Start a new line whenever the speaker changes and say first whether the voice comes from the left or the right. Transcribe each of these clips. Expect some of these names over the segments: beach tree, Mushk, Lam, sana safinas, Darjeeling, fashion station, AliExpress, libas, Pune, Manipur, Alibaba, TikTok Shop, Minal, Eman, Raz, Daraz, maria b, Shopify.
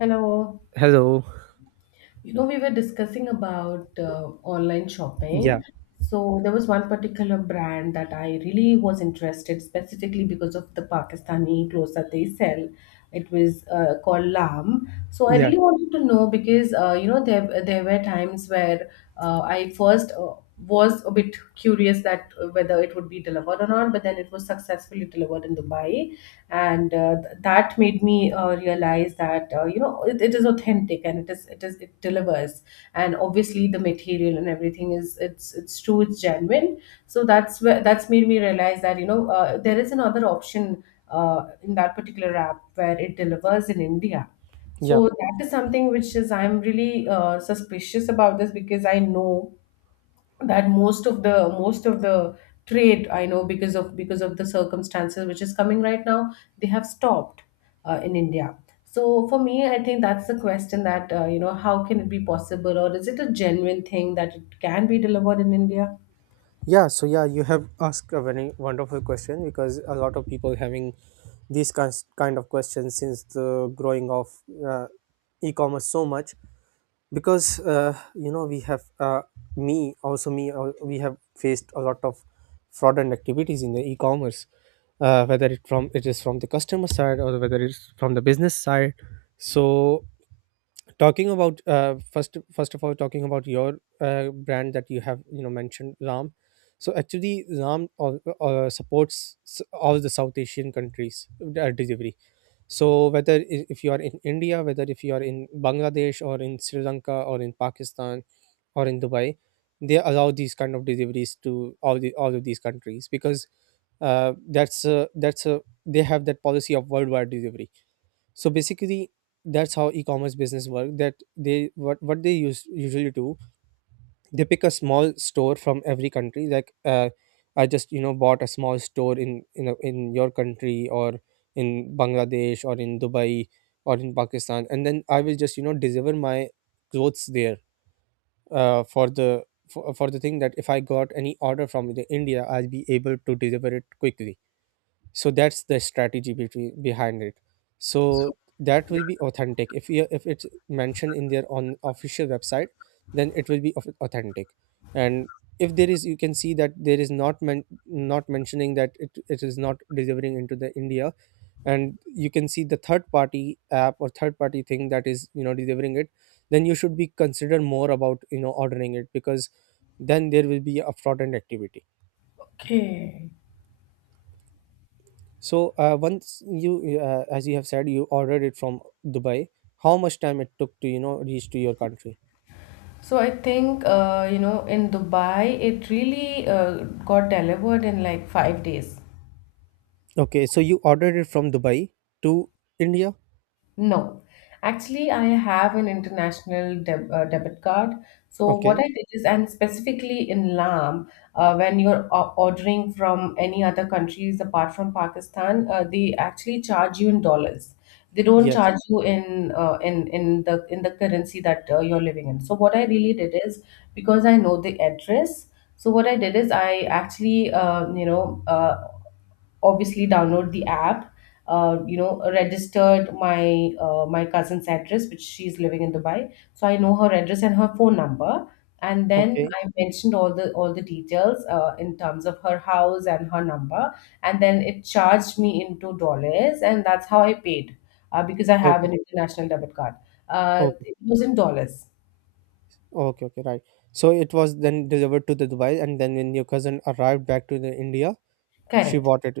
left: Hello.
right: Hello.
left: We were discussing about online shopping.
right: Yeah.
left: So there was one particular brand that I really was interested specifically because of the Pakistani clothes that they sell. It was called Lam. So I
right: Yeah.
left: really wanted to know because you know there there were times where I first was a bit curious that whether it would be delivered or not, but then it was successfully delivered in Dubai, and that made me realize that it is authentic and it is it is it delivers, and obviously the material and everything is it's true, it's genuine. So that's made me realize that there is another option in that particular app where it delivers in India.
right: Yeah.
left: So that is something which is I'm really suspicious about this because I know that most of the trade I know because of the circumstances which is coming right now they have stopped in India. So for me I think that's the question, that how can it be possible, or is it a genuine thing that it can be delivered in India?
right: Yeah. So yeah, you have asked a very wonderful question because a lot of people having these kind of questions since the growing of uh, e-commerce so much because you know we have me also me we have faced a lot of fraudulent activities in the e-commerce, whether it is from the customer side or whether it's from the business side. So talking about first of all, talking about your brand that you have you know mentioned, Ram. So actually Ram supports all the South Asian countries delivery. So whether if you are in India, whether if you are in Bangladesh or in Sri Lanka or in Pakistan or in Dubai, they allow these kind of deliveries to all of these countries because they have that policy of worldwide delivery. So basically that's how e-commerce business work, that they what they use usually do, they pick a small store from every country, like I just you know bought a small store in your country or in Bangladesh or in Dubai or in Pakistan, and then I will just you know deliver my clothes there, uh, for the for the thing that if I got any order from the India, I'll be able to deliver it quickly. So that's the strategy behind it. So that will be authentic if you if it's mentioned in their on official website, then it will be authentic. And if there is, you can see that there is not mentioning that it is not delivering into the India, and you can see the third party app or third party thing that is you know delivering it, then you should be consider more about you know ordering it because then there will be a fraudulent activity.
left: Okay,
right: So once as you have said, you ordered it from Dubai. How much time it took to you know reach to your country?
left: so I think in Dubai it really got delivered in like 5 days.
right: Okay, so you ordered it from Dubai to India.
left: No, actually, I have an international debit card. So what
right: Okay.
left: I did is, and specifically in Lam, when you're ordering from any other countries apart from Pakistan, they actually charge you in dollars. They don't charge
right: Yes.
left: you in the currency that you're living in. So what I really did is, because I know the address, so what I did is I actually obviously download the app, registered my my cousin's address, which she's living in Dubai, so I know her address and her phone number. And then
right: Okay.
left: I mentioned all the details in terms of her house and her number, and then it charged me into dollars, and that's how I paid, because I have
right: Okay.
left: an international debit card. Uh,
right: Okay.
left: it was in dollars.
right: Okay. Okay. Right. So it was then delivered to the Dubai, and then when your cousin arrived back to the India, she
left: Correct.
right: bought it.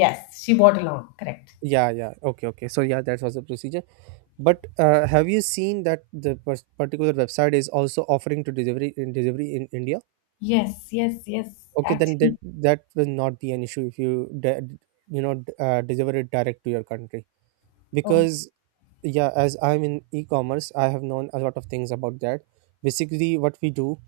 left: Yes, she bought along, correct.
right: Yeah. Yeah. Okay. Okay. So yeah, that was the procedure. But have you seen that the particular website is also offering to delivery in India?
left: Yes, yes, yes.
right: Okay, then
left: Actually.
right: that will not be an issue if you deliver it direct to your country
left: Oh,
right: because yeah, as I'm in e-commerce, I have known a lot of things about that. Basically, what we do,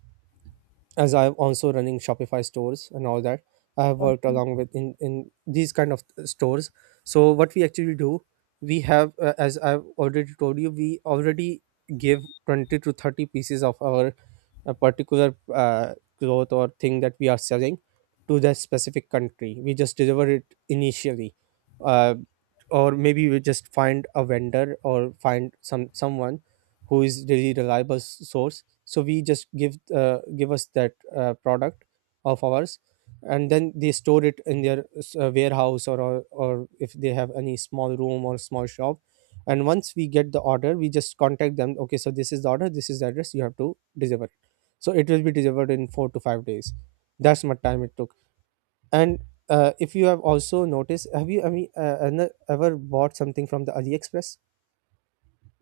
right: as I'm also running Shopify stores and all that. I have worked
left: okay.
right: along with in these kind of stores. So what we actually do, we have, as I've already told you, we already give 20 to 30 pieces of our a particular cloth or thing that we are selling to that specific country. We just deliver it initially, uh, or maybe we just find a vendor or find someone who is really reliable source. So we just give give us that product of ours, and then they store it in their warehouse, or or if they have any small room or small shop. And once we get the order, we just contact them. Okay, so this is the order. This is the address. You have to deliver, so it will be delivered in 4 to 5 days. That's what time it took. And if you have also noticed, have you, I mean, ever bought something from the AliExpress?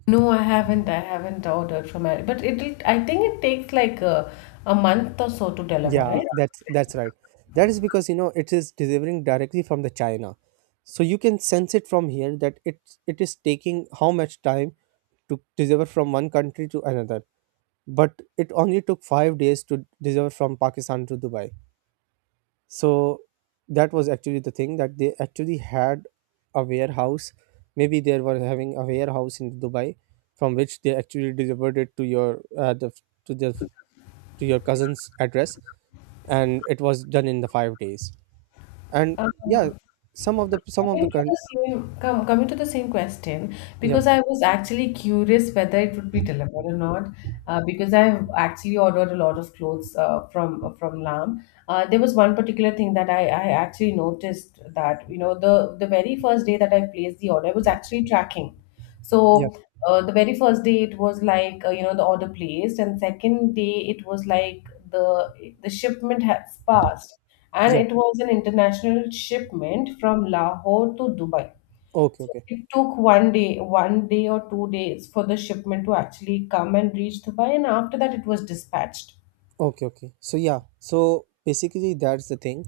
left: No, I haven't. I haven't ordered from it, but it. Will I think it takes like a month or so to deliver,
right: Yeah,
left: right?
right: that's right. That is because you know it is delivering directly from the China, so you can sense it from here that it is taking how much time to deliver from one country to another. But it only took 5 days to deliver from Pakistan to Dubai. So that was actually the thing, that they actually had a warehouse. Maybe they were having a warehouse in Dubai, from which they actually delivered it to your the to your cousin's address, and it was done in the 5 days. And yeah,
left: Um,
right: some of the
left: Coming to the same, coming to the same question,
right: yeah,
left: because I was actually curious whether it would be delivered or not, because I've actually ordered a lot of clothes from Lam. There was one particular thing that I actually noticed that the very first day that I placed the order, I was actually tracking.
right: yeah,
left: So the very first day it was like the order placed, and second day it was like the shipment has passed, and
right: yeah,
left: it was an international shipment from Lahore to Dubai.
right: okay,
left: So
right: okay,
left: it took 1 day, 1 day or 2 days for the shipment to actually come and reach Dubai, and after that it was dispatched.
right: okay, okay. So yeah, so basically that's the thing.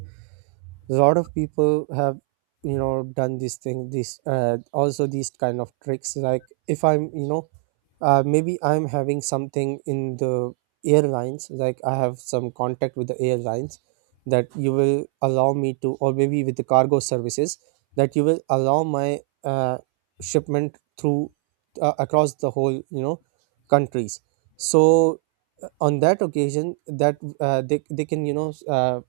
right: A lot of people have you know done this thing, this, also these kind of tricks, like if I'm you know, maybe I'm having something in the airlines, like I have some contact with the airlines that you will allow me to, or maybe with the cargo services that you will allow my shipment through, across the whole you know countries. So on that occasion that they can you know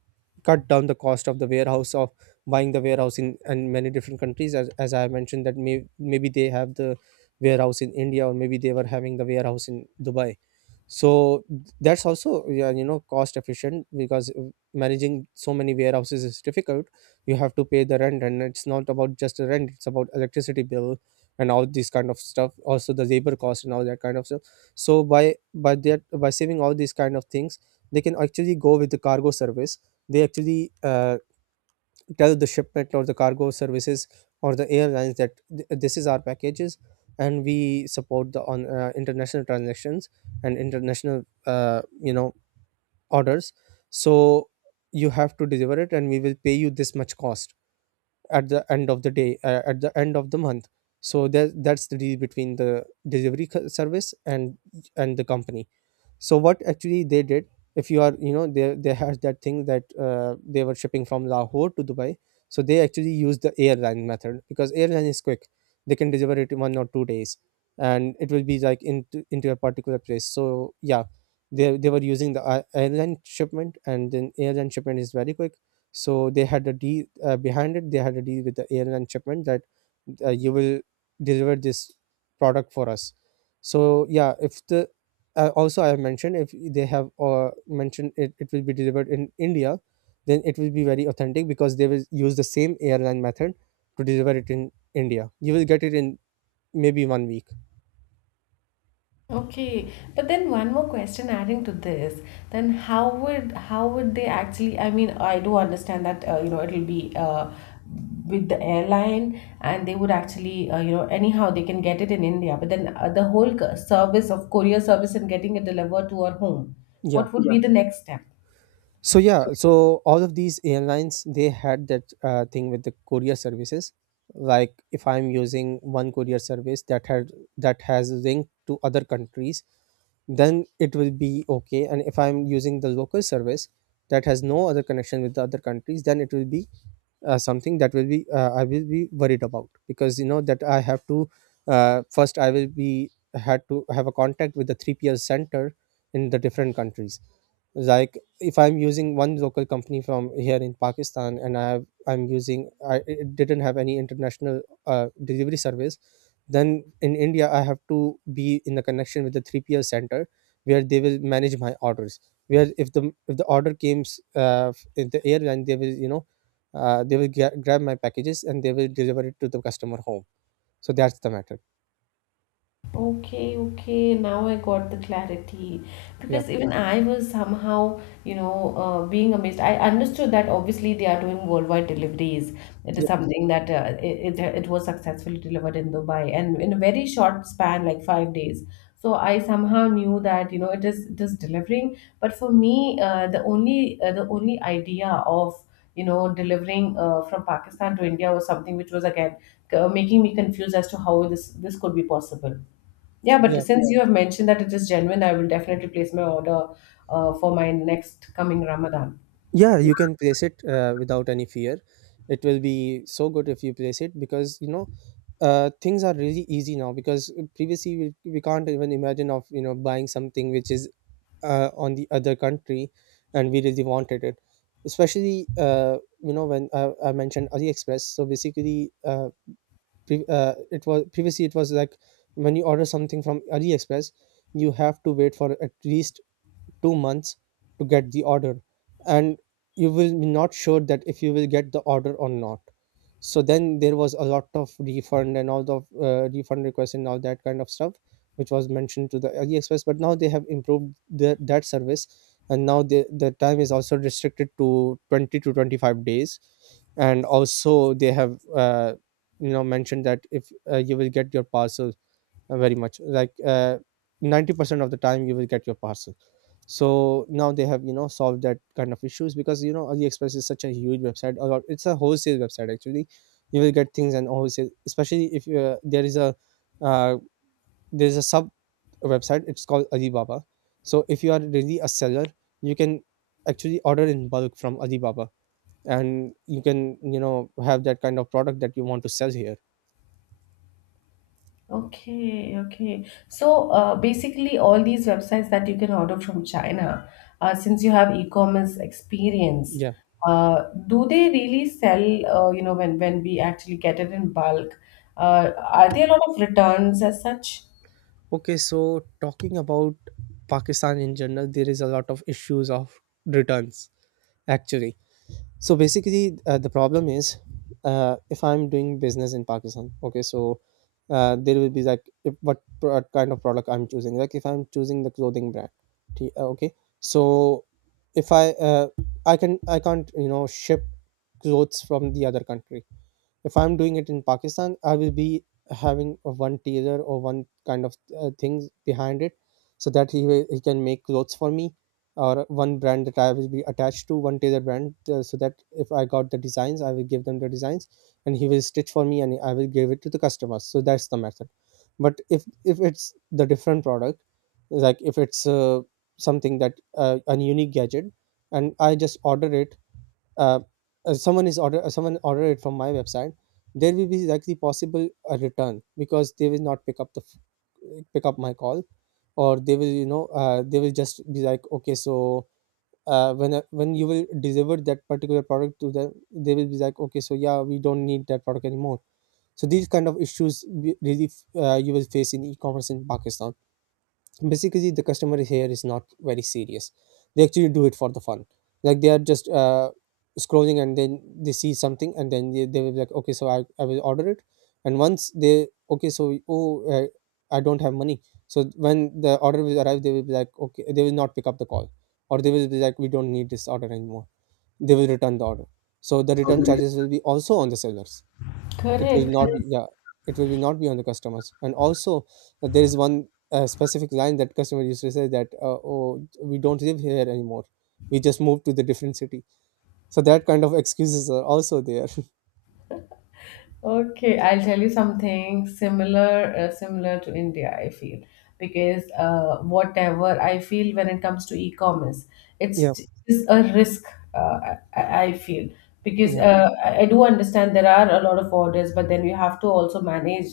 right: cut down the cost of the warehouse, of buying the warehouse in and many different countries, as I mentioned, that maybe they have the warehouse in India, or maybe they were having the warehouse in Dubai. So that's also yeah, you know cost efficient because managing so many warehouses is difficult. You have to pay the rent, and it's not about just the rent, it's about electricity bill and all these kind of stuff, also the labor cost and all that kind of stuff. So by saving all these kind of things, they can actually go with the cargo service. They actually tell the shipment or the cargo services or the airlines that this is our packages, and we support the on international transactions and international, you know, orders. So you have to deliver it, and we will pay you this much cost at the end of the day, at the end of the month. So that's the deal between the delivery service and the company. So what actually they did, if you are you know, they had that thing that they were shipping from Lahore to Dubai. So they actually used the airline method because airline is quick. They can deliver it in one or two days, and it will be like into a particular place. So yeah, they were using the airline shipment, and then airline shipment is very quick. So they had a deal behind it they had a deal with the airline shipment that you will deliver this product for us. So yeah, if the, also I have mentioned, if they have mentioned it, it will be delivered in India, then it will be very authentic because they will use the same airline method to deliver it in India. You will get it in maybe one week.
left: Okay, but then one more question adding to this, then how would they actually? I mean, I do understand that it'll be with the airline, and they would actually anyhow they can get it in India. But then the whole service of courier service, and getting it delivered to our home,
right: Yeah,
left: what would Yeah. be the next step?
right: so yeah, so all of these airlines, they had that thing with the courier services, like if I'm using one courier service that had that has link to other countries, then it will be okay. And if I'm using the local service that has no other connection with the other countries, then it will be, something that will be, I will be worried about, because you know that I have to, first I will be had to have a contact with the 3PL center in the different countries. Like if I'm using one local company from here in Pakistan, and I have I'm using I it didn't have any international delivery service, then in India I have to be in the connection with the 3PL center where they will manage my orders, where if the order comes in the airline, they will you know, grab my packages and they will deliver it to the customer home. So that's the matter.
left: Okay, okay. Now I got the clarity,
right: Yeah.
left: because even I was somehow, you know, being amazed. I understood that obviously they are doing worldwide deliveries. It is something that it it was successfully delivered in Dubai and in a very short span, like 5 days. So I somehow knew that, you know, it is delivering. But for me, the only idea of, you know, delivering from Pakistan to India was something which was again making me confused as to how this could be possible. Yeah, but
right: Yeah,
left: since you have mentioned that it is genuine, I will definitely place my order for my next coming Ramadan.
right: yeah, you can place it without any fear. It will be so good if you place it because you know, things are really easy now, because previously we can't even imagine of you know buying something which is on the other country and we really wanted it. Especially you know, when I mentioned AliExpress, so basically, it was previously, it was like when you order something from AliExpress, you have to wait for at least 2 months to get the order, and you will be not sure that if you will get the order or not. So then there was a lot of refund and all the, refund requests and all that kind of stuff, which was mentioned to the AliExpress. But now they have improved that service, and now the time is also restricted to 20 to 25 days. And also they have, you know, mentioned that if, you will get your parcel, very much like 90% of the time You will get your parcel. So now they have, solved that kind of issues, because AliExpress is such a huge website, or it's a wholesale website actually. You will get things and wholesale, especially if there is a uh, there's a sub website, it's called Alibaba. So if you are really a seller, you can actually order in bulk from Alibaba, and you can, have that kind of product that you want to sell here.
left: Okay, okay. So basically, all these websites that you can order from China, since you have e-commerce experience,
right: Yeah.
left: do they really sell, when we actually get it in bulk? Are there a lot of returns as such?
right: Okay, so talking about Pakistan in general, there is a lot of issues of returns actually. So basically, the problem is, if I'm doing business in Pakistan, okay, so there will be like if, kind of product I'm choosing. Like if I'm choosing the clothing brand, okay, so if I can't, ship clothes from the other country. If I'm doing it in Pakistan, I will be having a one tailor, or one kind of things behind it, so that he can make clothes for me. Or one brand that I will be attached to, one tailor brand, so that if I got the designs, I will give them the designs, and he will stitch for me, and I will give it to the customers. So that's the method. But if it's the different product, like if it's something that a unique gadget, and I just order it, uh, someone order it from my website, there will be likely possible a return, because they will not pick up the pick up my call. Or they will, they will just be like, okay, so when you will deliver that particular product to them, they will be like, okay, so yeah, we don't need that product anymore. So these kind of issues really, you will face in e-commerce in Pakistan. Basically the customer here is not very serious. They actually do it for the fun. Like they are just scrolling, and then they see something, and then they will be like, okay, so I will order it. And once they okay so oh, I don't have money. So when the order will arrive, they will be like, okay, they will not pick up the call. Or they will be like, we don't need this order anymore. They will return the order. So the
left: So.
right: return charges will be also on the sellers. It will
left: Correct,
right: not be,
left: correct.
right: yeah, it will be not be on the customers. And also, there is one specific line that customer used to say, that oh, we don't live here anymore, we just moved to the different city. So that kind of excuses are also there.
left: Okay, I'll tell you something similar, similar to India, I feel, because whatever I feel when it comes to e-commerce,
right: Yeah.
left: it's a risk, I feel, because
right: Yeah,
left: I do understand there are a lot of orders, but then you have to also manage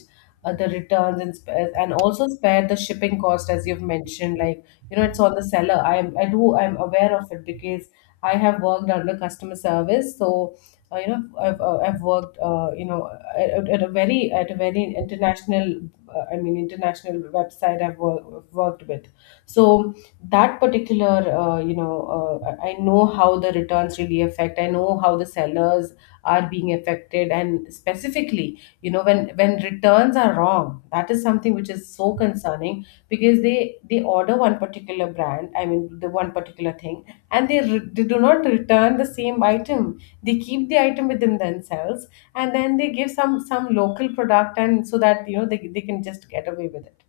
left: the returns and spares, and also spare the shipping cost as you've mentioned. Like, you know, it's on the seller. I'm I do I'm aware of it, because I have worked under customer service. So I've worked at, at a very international international website I've worked with. So that particular I know how the returns really affect. I know how the sellers are being affected, and specifically, you know, when returns are wrong, that is something which is so concerning, because they order one particular brand, I mean the one particular thing, and they do not return the same item. They keep the item within themselves, and then they give some local product, and so that, you know, they can just get away with it.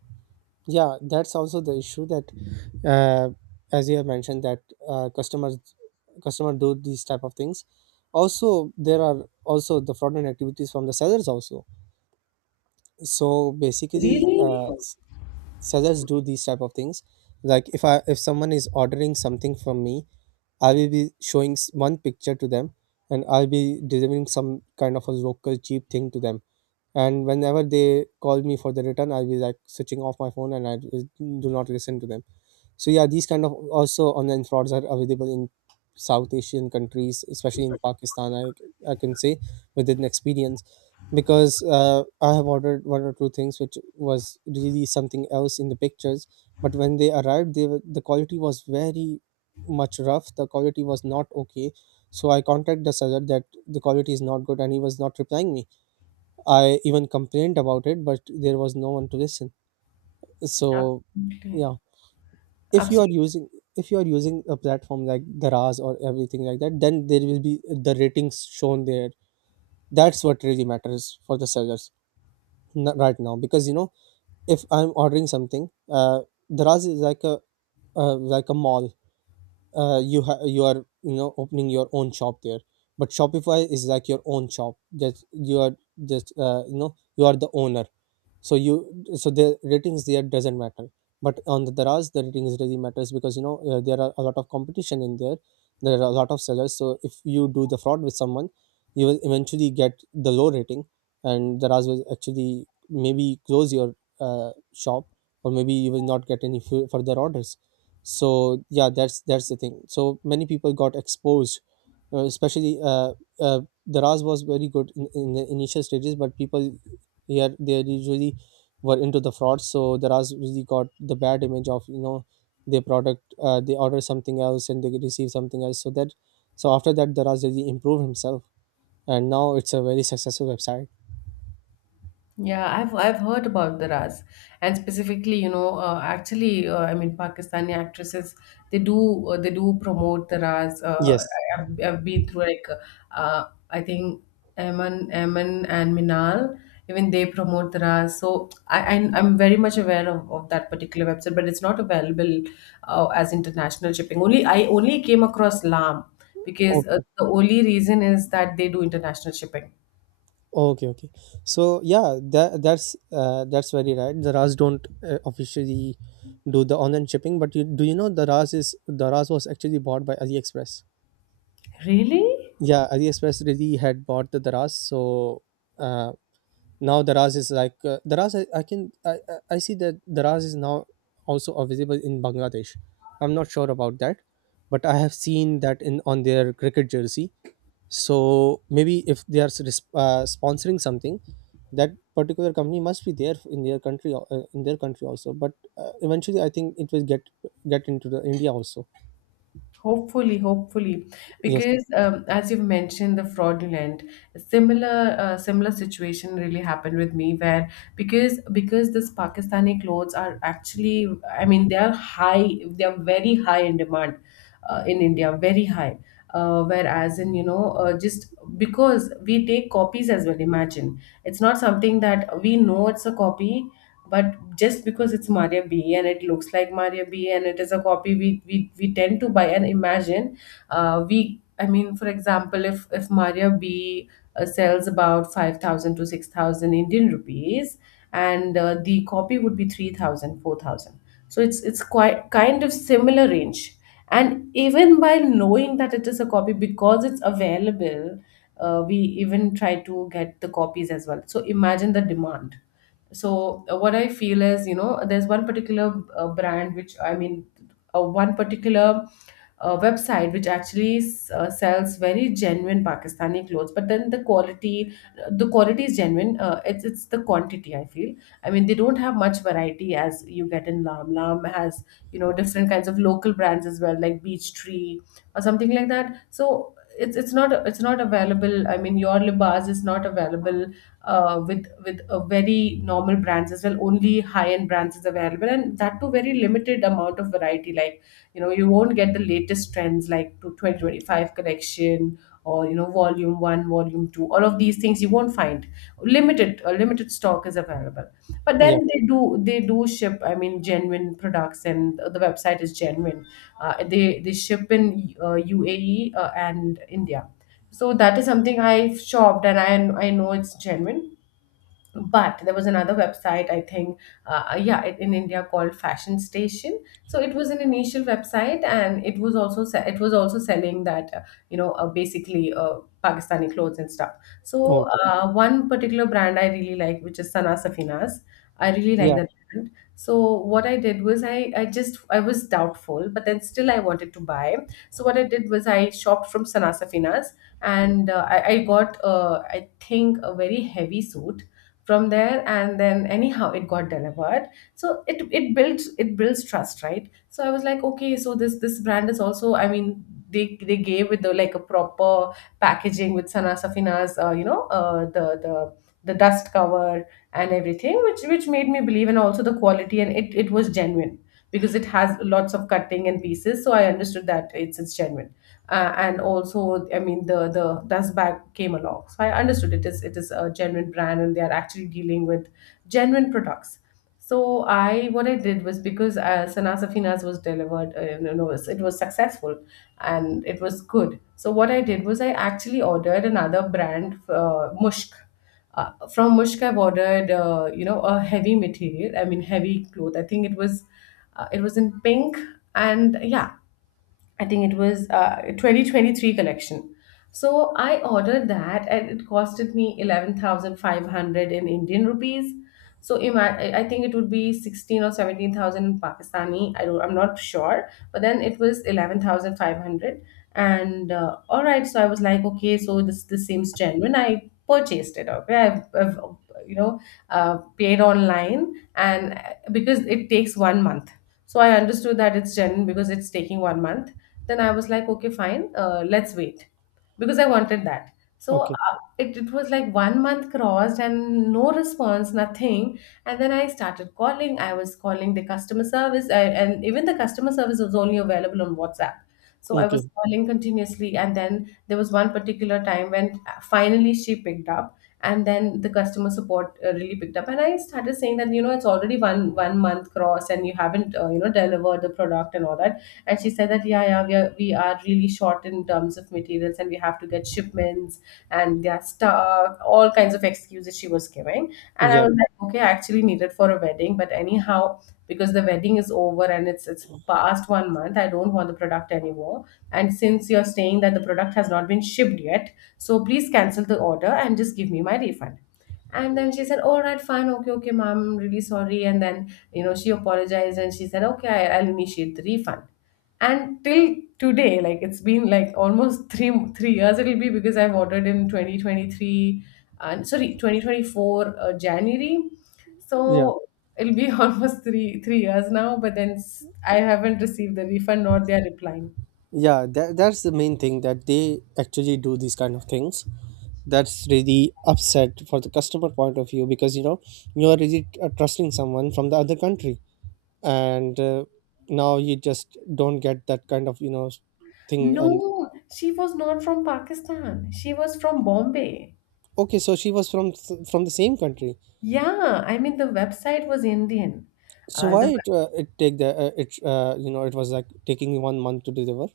right: yeah, that's also the issue, that uh, as you have mentioned, that uh, customers customer do these type of things. Also, there are also the fraudulent activities from the sellers also. So basically,
left: Really.
right: suggest do these type of things. Like if I if someone is ordering something from me, I will be showing one picture to them, and I'll be delivering some kind of a local cheap thing to them. And whenever they call me for the return, I'll be like switching off my phone, and I will do not listen to them. So yeah, these kind of also online frauds are available in South Asian countries, especially in Pakistan. I can say with an experience, because I have ordered one or two things which was really something else in the pictures, but when they arrived, the quality was very much rough. The quality was not okay. So I contacted the seller that the quality is not good, and he was not replying me. I even complained about it, but there was no one to listen. So, yeah, if you are
left: Absolutely.
right: using, if you are using a platform like Daraz or everything like that, then there will be the ratings shown there. That's what really matters for the sellers right now, because if I'm ordering something, Daraz is like a mall. You are, opening your own shop there, but Shopify is like your own shop. That you are just, you are the owner. So, you so the ratings there doesn't matter, but on the Daraz the ratings really matters, because there are a lot of competition in there. There are a lot of sellers, so if you do the fraud with someone, you will eventually get the low rating, and Daraz will actually maybe close your shop, or maybe you will not get any further orders. So yeah, that's the thing. So many people got exposed, especially uh, Daraz was very good in the initial stages, but people, yeah, they usually were into the fraud, so the ras really got the bad image of, their product. They order something else and they receive something else. So that, so after that, the ras really improved himself, and now it's a very successful website.
left: Yeah, I've heard about the Raz, and specifically, you know, I mean, Pakistani actresses, they do promote the Raz.
right: Yes.
left: I've been through, like, uh, I think Eman and Minal, even they promote the Raz. So I'm very much aware of that particular website, but it's not available as international shipping. Only came across Lam because
right: Okay.
left: the only reason is that they do international shipping.
right: Okay, okay. So yeah, that's very right, the ras don't, officially do the online shipping. But you, do you know the ras was actually bought by AliExpress?
left: Really?
right: Yeah, AliExpress really had bought the Daraz. So uh, now Daraz is like, Daraz. I can I see that Daraz is now also available in Bangladesh. I'm not sure about that, but I have seen that in on their cricket jersey. So maybe if they are sponsoring something, that particular company must be there in their country, in their country also. But eventually, I think it will get into the India also.
left: Hopefully, hopefully,
right: Yes.
left: because as you've mentioned, the fraudulent, similar similar situation really happened with me, where because this Pakistani clothes are actually, I mean they are high they are very high in demand in India, very high. Uh, whereas in you know uh, just because we take copies as well, imagine, it's not something that we know it's a copy, but just because it's Maria B and it looks like Maria B and it is a copy, we tend to buy. And imagine, we I mean, for example, if Maria B sells about 5000 to 6000 Indian rupees, and the copy would be 3000 4000, so it's quite kind of similar range. And even by knowing that it is a copy, because it's available, we even try to get the copies as well. So imagine the demand. So what I feel is, you know, there's one particular brand which I mean one particular website which actually sells very genuine Pakistani clothes, but then the quality, the quality is genuine, it's the quantity I feel. I mean, they don't have much variety as you get in Lam. Lam has, you know, different kinds of local brands as well, like Beach Tree or something like that. So it's it's not available. I mean, your Libas is not available with a very normal brands as well. Only high end brands is available, and that too very limited amount of variety. Like, you know, you won't get the latest trends, like to 2025 collection, or, you know, volume one, volume two. All of these things you won't find. Limited a limited stock is available. But
right: Yeah.
left: then they do ship. I mean, genuine products, and the website is genuine. They ship in UAE and India. So that is something I've shopped and I know it's genuine, but there was another website. I think in India called Fashion Station. So it was an initial website, and it was also it was also selling that, basically, Pakistani clothes and stuff. So
right: Okay.
left: one particular brand I really like, which is Sana Safinas. I really like
right: Yeah.
left: that brand. So what I did was, I was doubtful, but then still I wanted to buy. So what I did was I shopped from Sana Safinas, and I got, I think, a very heavy suit from there, and then anyhow it got delivered. So it builds trust, right? So I was like, okay, so this brand is also, I mean, they gave with the like a proper packaging with Sana Safina's, the the dust cover and everything, which made me believe. And also the quality, and it was genuine because it has lots of cutting and pieces, so I understood that it's genuine. And also, I mean, the dust bag came along, so I understood it is a genuine brand and they are actually dealing with genuine products. So I, what I did was, because Sana Safinas was delivered, it was successful and it was good. So what I did was I actually ordered another brand, Mushk. From Mushk, I've ordered, a heavy material. I mean, heavy cloth. I think it was in pink, and yeah, I think it was 2023 collection. So I ordered that, and it costed me 11,500 in Indian rupees. So I think it would be 16 or 17,000 in Pakistani. I don't, I'm not sure. But then it was 11,500. And all right, so I was like, okay, so this seems genuine. I purchased it. Okay, I've you know, paid online. And because it takes 1 month. So I understood that it's genuine because it's taking 1 month. Then I was like, okay, fine, let's wait, because I wanted that. So
right: Okay.
left: it, it was like 1 month crossed and no response, nothing. And then I started calling. I was calling the customer service, I, and even the customer service was only available on WhatsApp. So I was
right: Okay.
left: calling continuously. And then there was one particular time when, finally, she picked up. And then the customer support really picked up, and I started saying that, you know, it's already one month crossed, and you haven't, delivered the product and all that. And she said that, yeah, yeah, we are really short in terms of materials, and we have to get shipments, and they are stuck, all kinds of excuses she was giving. And I
right: Yeah.
left: was like, okay, I actually need it for a wedding, but anyhow, because the wedding is over, and it's past 1 month, I don't want the product anymore. And since you're saying that the product has not been shipped yet, so please cancel the order and just give me my refund. And then she said, "All right, fine, okay, okay, ma'am, I'm really sorry." And then, you know, she apologized, and she said, "Okay, I, I'll initiate the refund." And till today, like, it's been like almost three years it'll be, because I've ordered in 2023, and sorry, 2024, January.
right: Yeah.
left: So it'll be almost three years now, but then I haven't received the refund, nor they are replying.
right: Yeah, that, that's the main thing, that they actually do these kind of things. That's really upset for the customer point of view, because you are really, trusting someone from the other country. And now you just don't get that kind of, thing. And
left: No, she was not from Pakistan, she was from Bombay.
right: okay, so she was from the same country.
left: Yeah, I mean, the website was Indian.
right: So why
left: The
right: it it take the it you know it was like taking 1 month to deliver?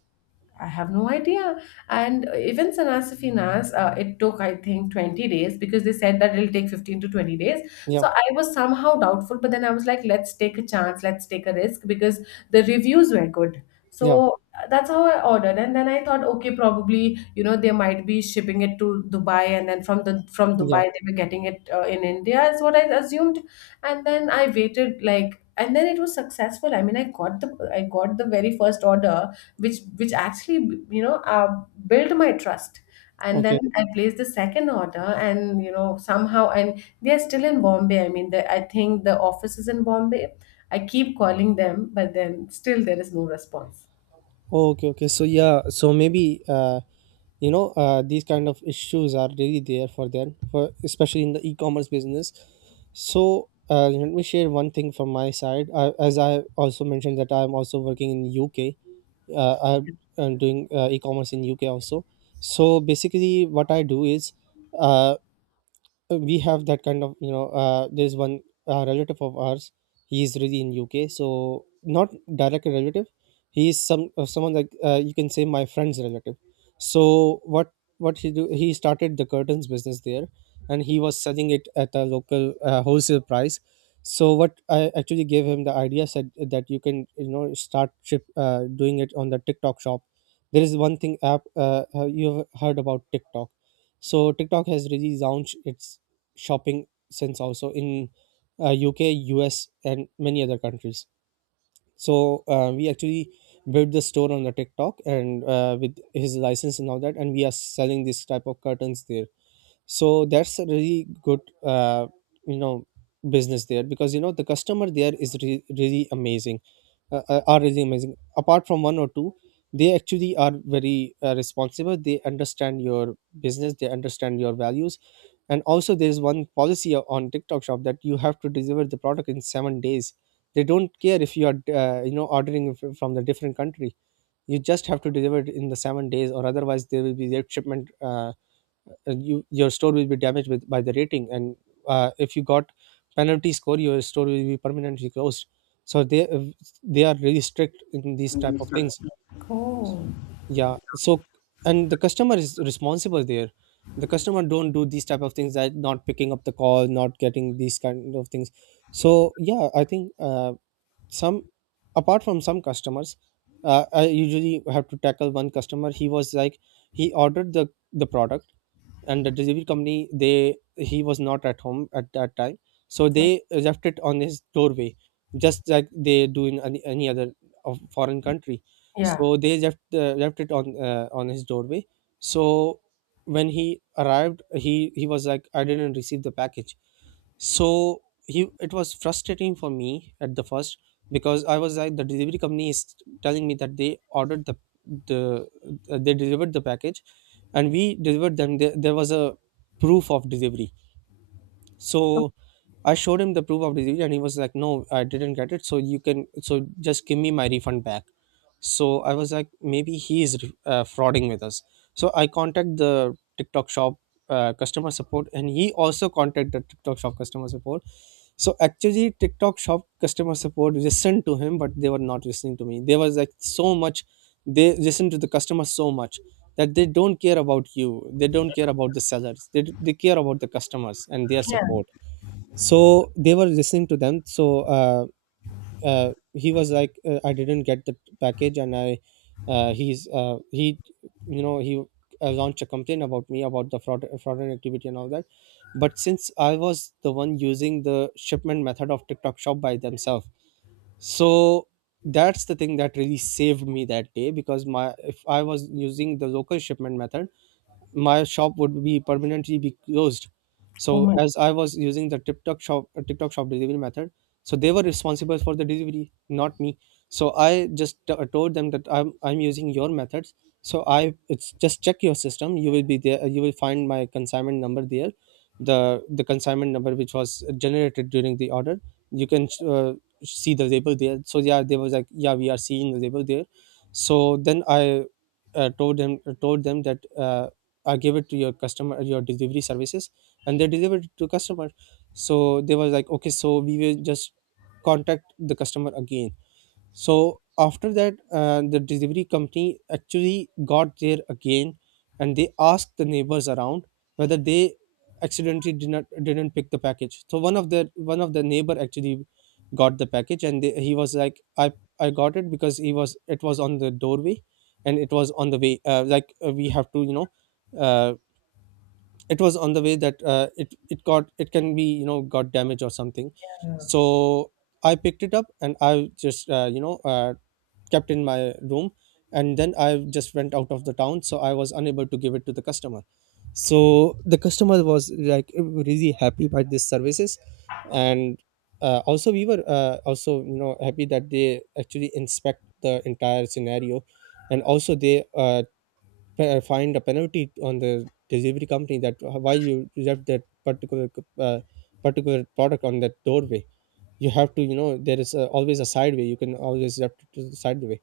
left: I have no idea. And even Sanasifinas, it took, I think, 20 days, because they said that it'll take 15 to 20 days.
right: Yeah.
left: So I was somehow doubtful, but then I was like, let's take a chance, let's take a risk, because the reviews were good.
right: Yeah.
left: So that's how I ordered. And then I thought, okay, probably, you know, they might be shipping it to Dubai. And then from the from
right: Yeah.
left: Dubai, they were getting it in India, is what I assumed. And then I waited, like, and then it was successful. I mean, I got the, I got the very first order, which actually, built my trust. And then
right: Okay.
left: I placed the second order, and, you know, somehow, and they are still in Bombay. I mean, the, I think the office is in Bombay. I keep calling them, but then still there is no response.
right: Okay, okay. So yeah, so maybe, these kind of issues are really there for them, for especially in the e-commerce business. So let me share one thing from my side. As I also mentioned that I'm also working in UK. Uh, I'm, I'm doing e-commerce in UK also. So basically, what I do is. Uh, we have that kind of, there's one relative of ours, he is really in UK. So not direct relative, he is some, someone like, you can say my friend's relative. So what what he do, he started the curtains business there, and he was selling it at a local, wholesale price. So what I actually gave him the idea, said that you can, doing it on the TikTok shop. There is one thing app, you have heard about TikTok. So TikTok has really launched its shopping since also in UK, US, and many other countries. So we actually built the store on the TikTok, and with his license and all that, and we are selling this type of curtains there. So that's a really good, you know, business there, because the customer there is really amazing, are really amazing. Apart from one or two, they actually are very responsible. They understand your business, they understand your values. And also, there's one policy on TikTok Shop, that you have to deliver the product in 7 days. They don't care if you are, ordering from the different country. You just have to deliver it in the 7 days, or otherwise there will be their shipment. You your store will be damaged with by the rating and if you got penalty score your store will be permanently closed, so they they are really strict in these type of things.
left: Oh.
right: Yeah. So and the customer is responsible there. The customer don't do these type of things like not picking up the call, not getting these kind of things. So yeah, I think some apart from some customers, I usually have to tackle one customer. He was like, he ordered the product, and the delivery company, they he was not at home at that time, so they left it on his doorway, just like they do in any other of foreign country.
left: Yeah.
right: So they left it on his doorway. So when he arrived, he was like, "I didn't receive the package." So he it was frustrating for me at the first, because I was like, the delivery company is telling me that they ordered the the they delivered the package, and we delivered them there, was a proof of delivery. So I showed him the proof of delivery and he was like, "No, I didn't get it, so you can, so just give me my refund back." So I was like, maybe he is frauding with us. So I contact the TikTok shop customer support, and he also contacted the TikTok shop customer support. So actually TikTok shop customer support listened to him, but they were not listening to me. There was like so much, they listen to the customer so much that they don't care about you, they don't care about the sellers. They care about the customers and their
left: Yeah.
right: support. So they were listening to them, so he was like, "I didn't get the package," and I he's he you know, he launched a complaint about me about the fraudulent activity and all that. But since I was the one using the shipment method of TikTok shop by themselves, so that's the thing that really saved me that day, because my, if I was using the local shipment method, my shop would be permanently be closed.
left: Oh
right: So
left: my.
right: as I was using the TikTok shop delivery method, so they were responsible for the delivery, not me. So I just told them that I'm using your methods. So I, it's just check your system. You will be there. You will find my consignment number there, the consignment number which was generated during the order. You can see the label there. So yeah, they was like, yeah, we are seeing the label there. So then I told them, told them that give it to your customer, your delivery services, and they delivered it to customer. So they was like, okay, so we will just contact the customer again. So after that, the delivery company actually got there again, and they asked the neighbors around whether they accidentally didn't pick the package. So one of the neighbor actually got the package, and he was like, "I got it, because he was it was on the doorway, and it was on the way. We have to, you know, uh, it was on the way that it can be, you know, got damage or something. So I picked it up and I just you know, kept in my room." And then I just went out of the town, so I was unable to give it to the customer. So the customer was like really happy by these services. And also we were also, you know, happy that they actually inspect the entire scenario. And also they find a penalty on the delivery company, that why you left that particular uh, particular product on that doorway. You have to, you know, there is always a side way. You can always have to the side way.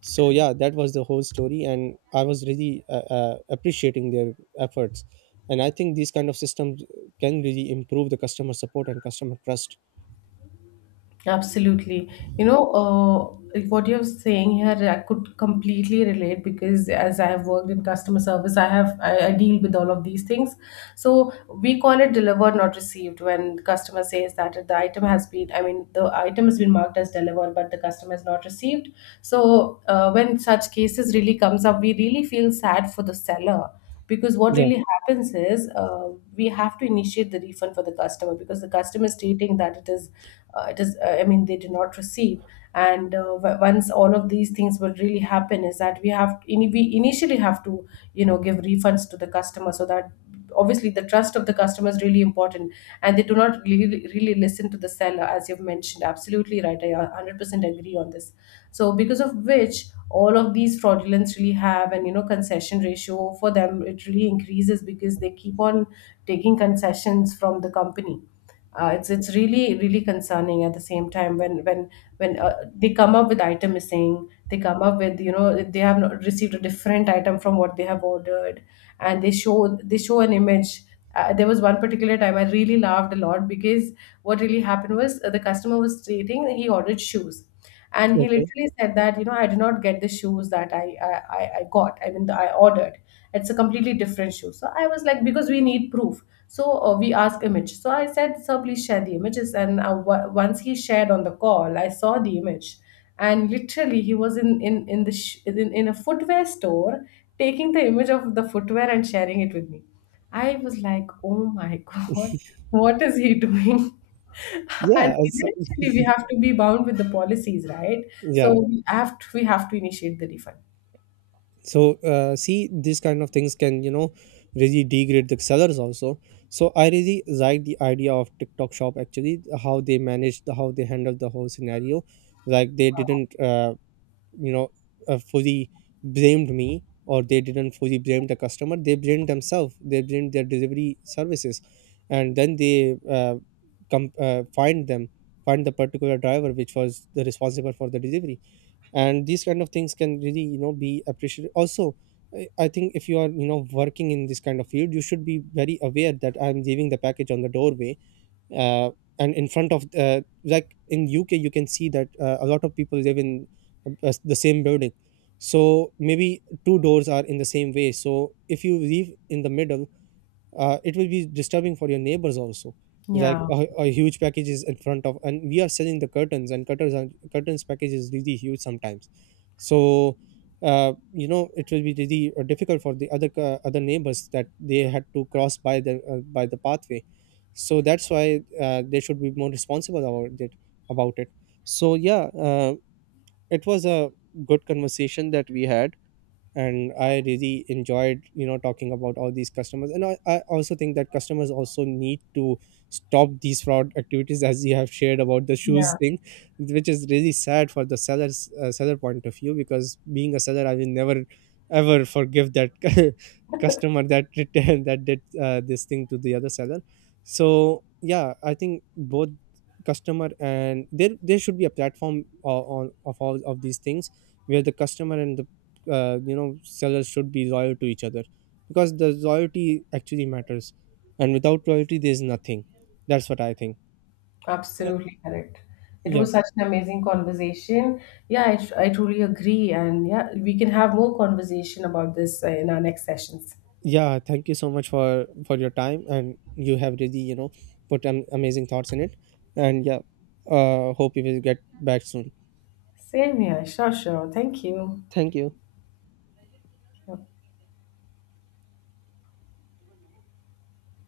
right: So yeah, that was the whole story, and I was really appreciating their efforts. And I think these kind of systems can really improve the customer support and customer trust.
left: Absolutely. You know, what you're saying here, I could completely relate, because as I have worked in customer service, I have, I deal with all of these things. So we call it delivered, not received, when the customer says that the item has been, I mean, the item has been marked as delivered, but the customer is not received. So when such cases really comes up, we really feel sad for the seller, because what
right: Yeah.
left: really happens is, we have to initiate the refund for the customer, because the customer is stating that it is, I mean, they did not receive. And once all of these things will really happen is that we have in, we initially have to, you know, give refunds to the customer, so that, obviously, the trust of the customer is really important, and they do not really really listen to the seller. As you've mentioned, absolutely right, I 100% agree on this. So because of which, all of these fraudulence really have, and, you know, concession ratio for them, it really increases, because they keep on taking concessions from the company. It's really really concerning. At the same time, when when they come up with item missing, they come up with, you know, they have not received a different item from what they have ordered, and they show, an image. There was one particular time I really laughed a lot, because what really happened was, the customer was stating that he ordered shoes, and he
right: Okay.
left: literally said that, you know, I did not get the shoes that I got. I mean, I ordered. It's a completely different shoe. So I was like, because we need proof, so we asked image. So I said, sir, please share the images. And once he shared on the call, I saw the image, and literally, he was in a footwear store taking the image of the footwear and sharing it with me. I was like, oh my God, what is he doing? And
right: yeah it's,
left: eventually we have to be bound with the policies, right?
right: yeah.
left: So we have to initiate the refund.
right: So see, these kind of things can, you know, really degrade the sellers also. So I really like the idea of TikTok shop, actually, how they managed, how they handled the whole scenario. Like they didn't you know, fully blamed me, or they didn't fully blame the customer. They blamed themselves, they blamed their delivery services. And then they com- uh, find them find the particular driver which was the responsible for the delivery. And these kind of things can really, you know, be appreciated also. I think if you are, you know, working in this kind of field, you should be very aware that I'm leaving the package on the doorway. uh, and in front of, like in UK, you can see that a lot of people live in the same building. So maybe two doors are in the same way, so if you leave in the middle, it will be disturbing for your neighbors also. Like
left: Yeah,
right: a huge package is in front of, and we are selling the curtains, and curtains package is really huge sometimes. So you know, it will be really difficult for the other other neighbors that they had to cross by the pathway. So that's why they should be more responsible about it. So yeah, it was a good conversation that we had, and I really enjoyed, you know, talking about all these customers. And I also think that customers also need to stop these fraud activities, as you have shared about the shoes
left: yeah,
right: thing, which is really sad for the seller point of view. Because being a seller, I will never ever forgive that customer that returned that did this thing to the other seller. So yeah, I think both customer and there should be a platform on of all of these things, where the customer and the you know, sellers should be loyal to each other. Because the loyalty actually matters, and without loyalty there's nothing. That's what I think. uh,
left: absolutely correct. It
right: yeah
left: was such an amazing conversation. Yeah, I truly agree. And yeah, we can have more conversation about this in our next sessions.
right: yeah, thank you so much for your time, and you have really, you know, put amazing thoughts in it. And yeah, hope you will get back soon.
left: Same here. Sure, sure. Thank you.
right: Thank you.
left: Yep.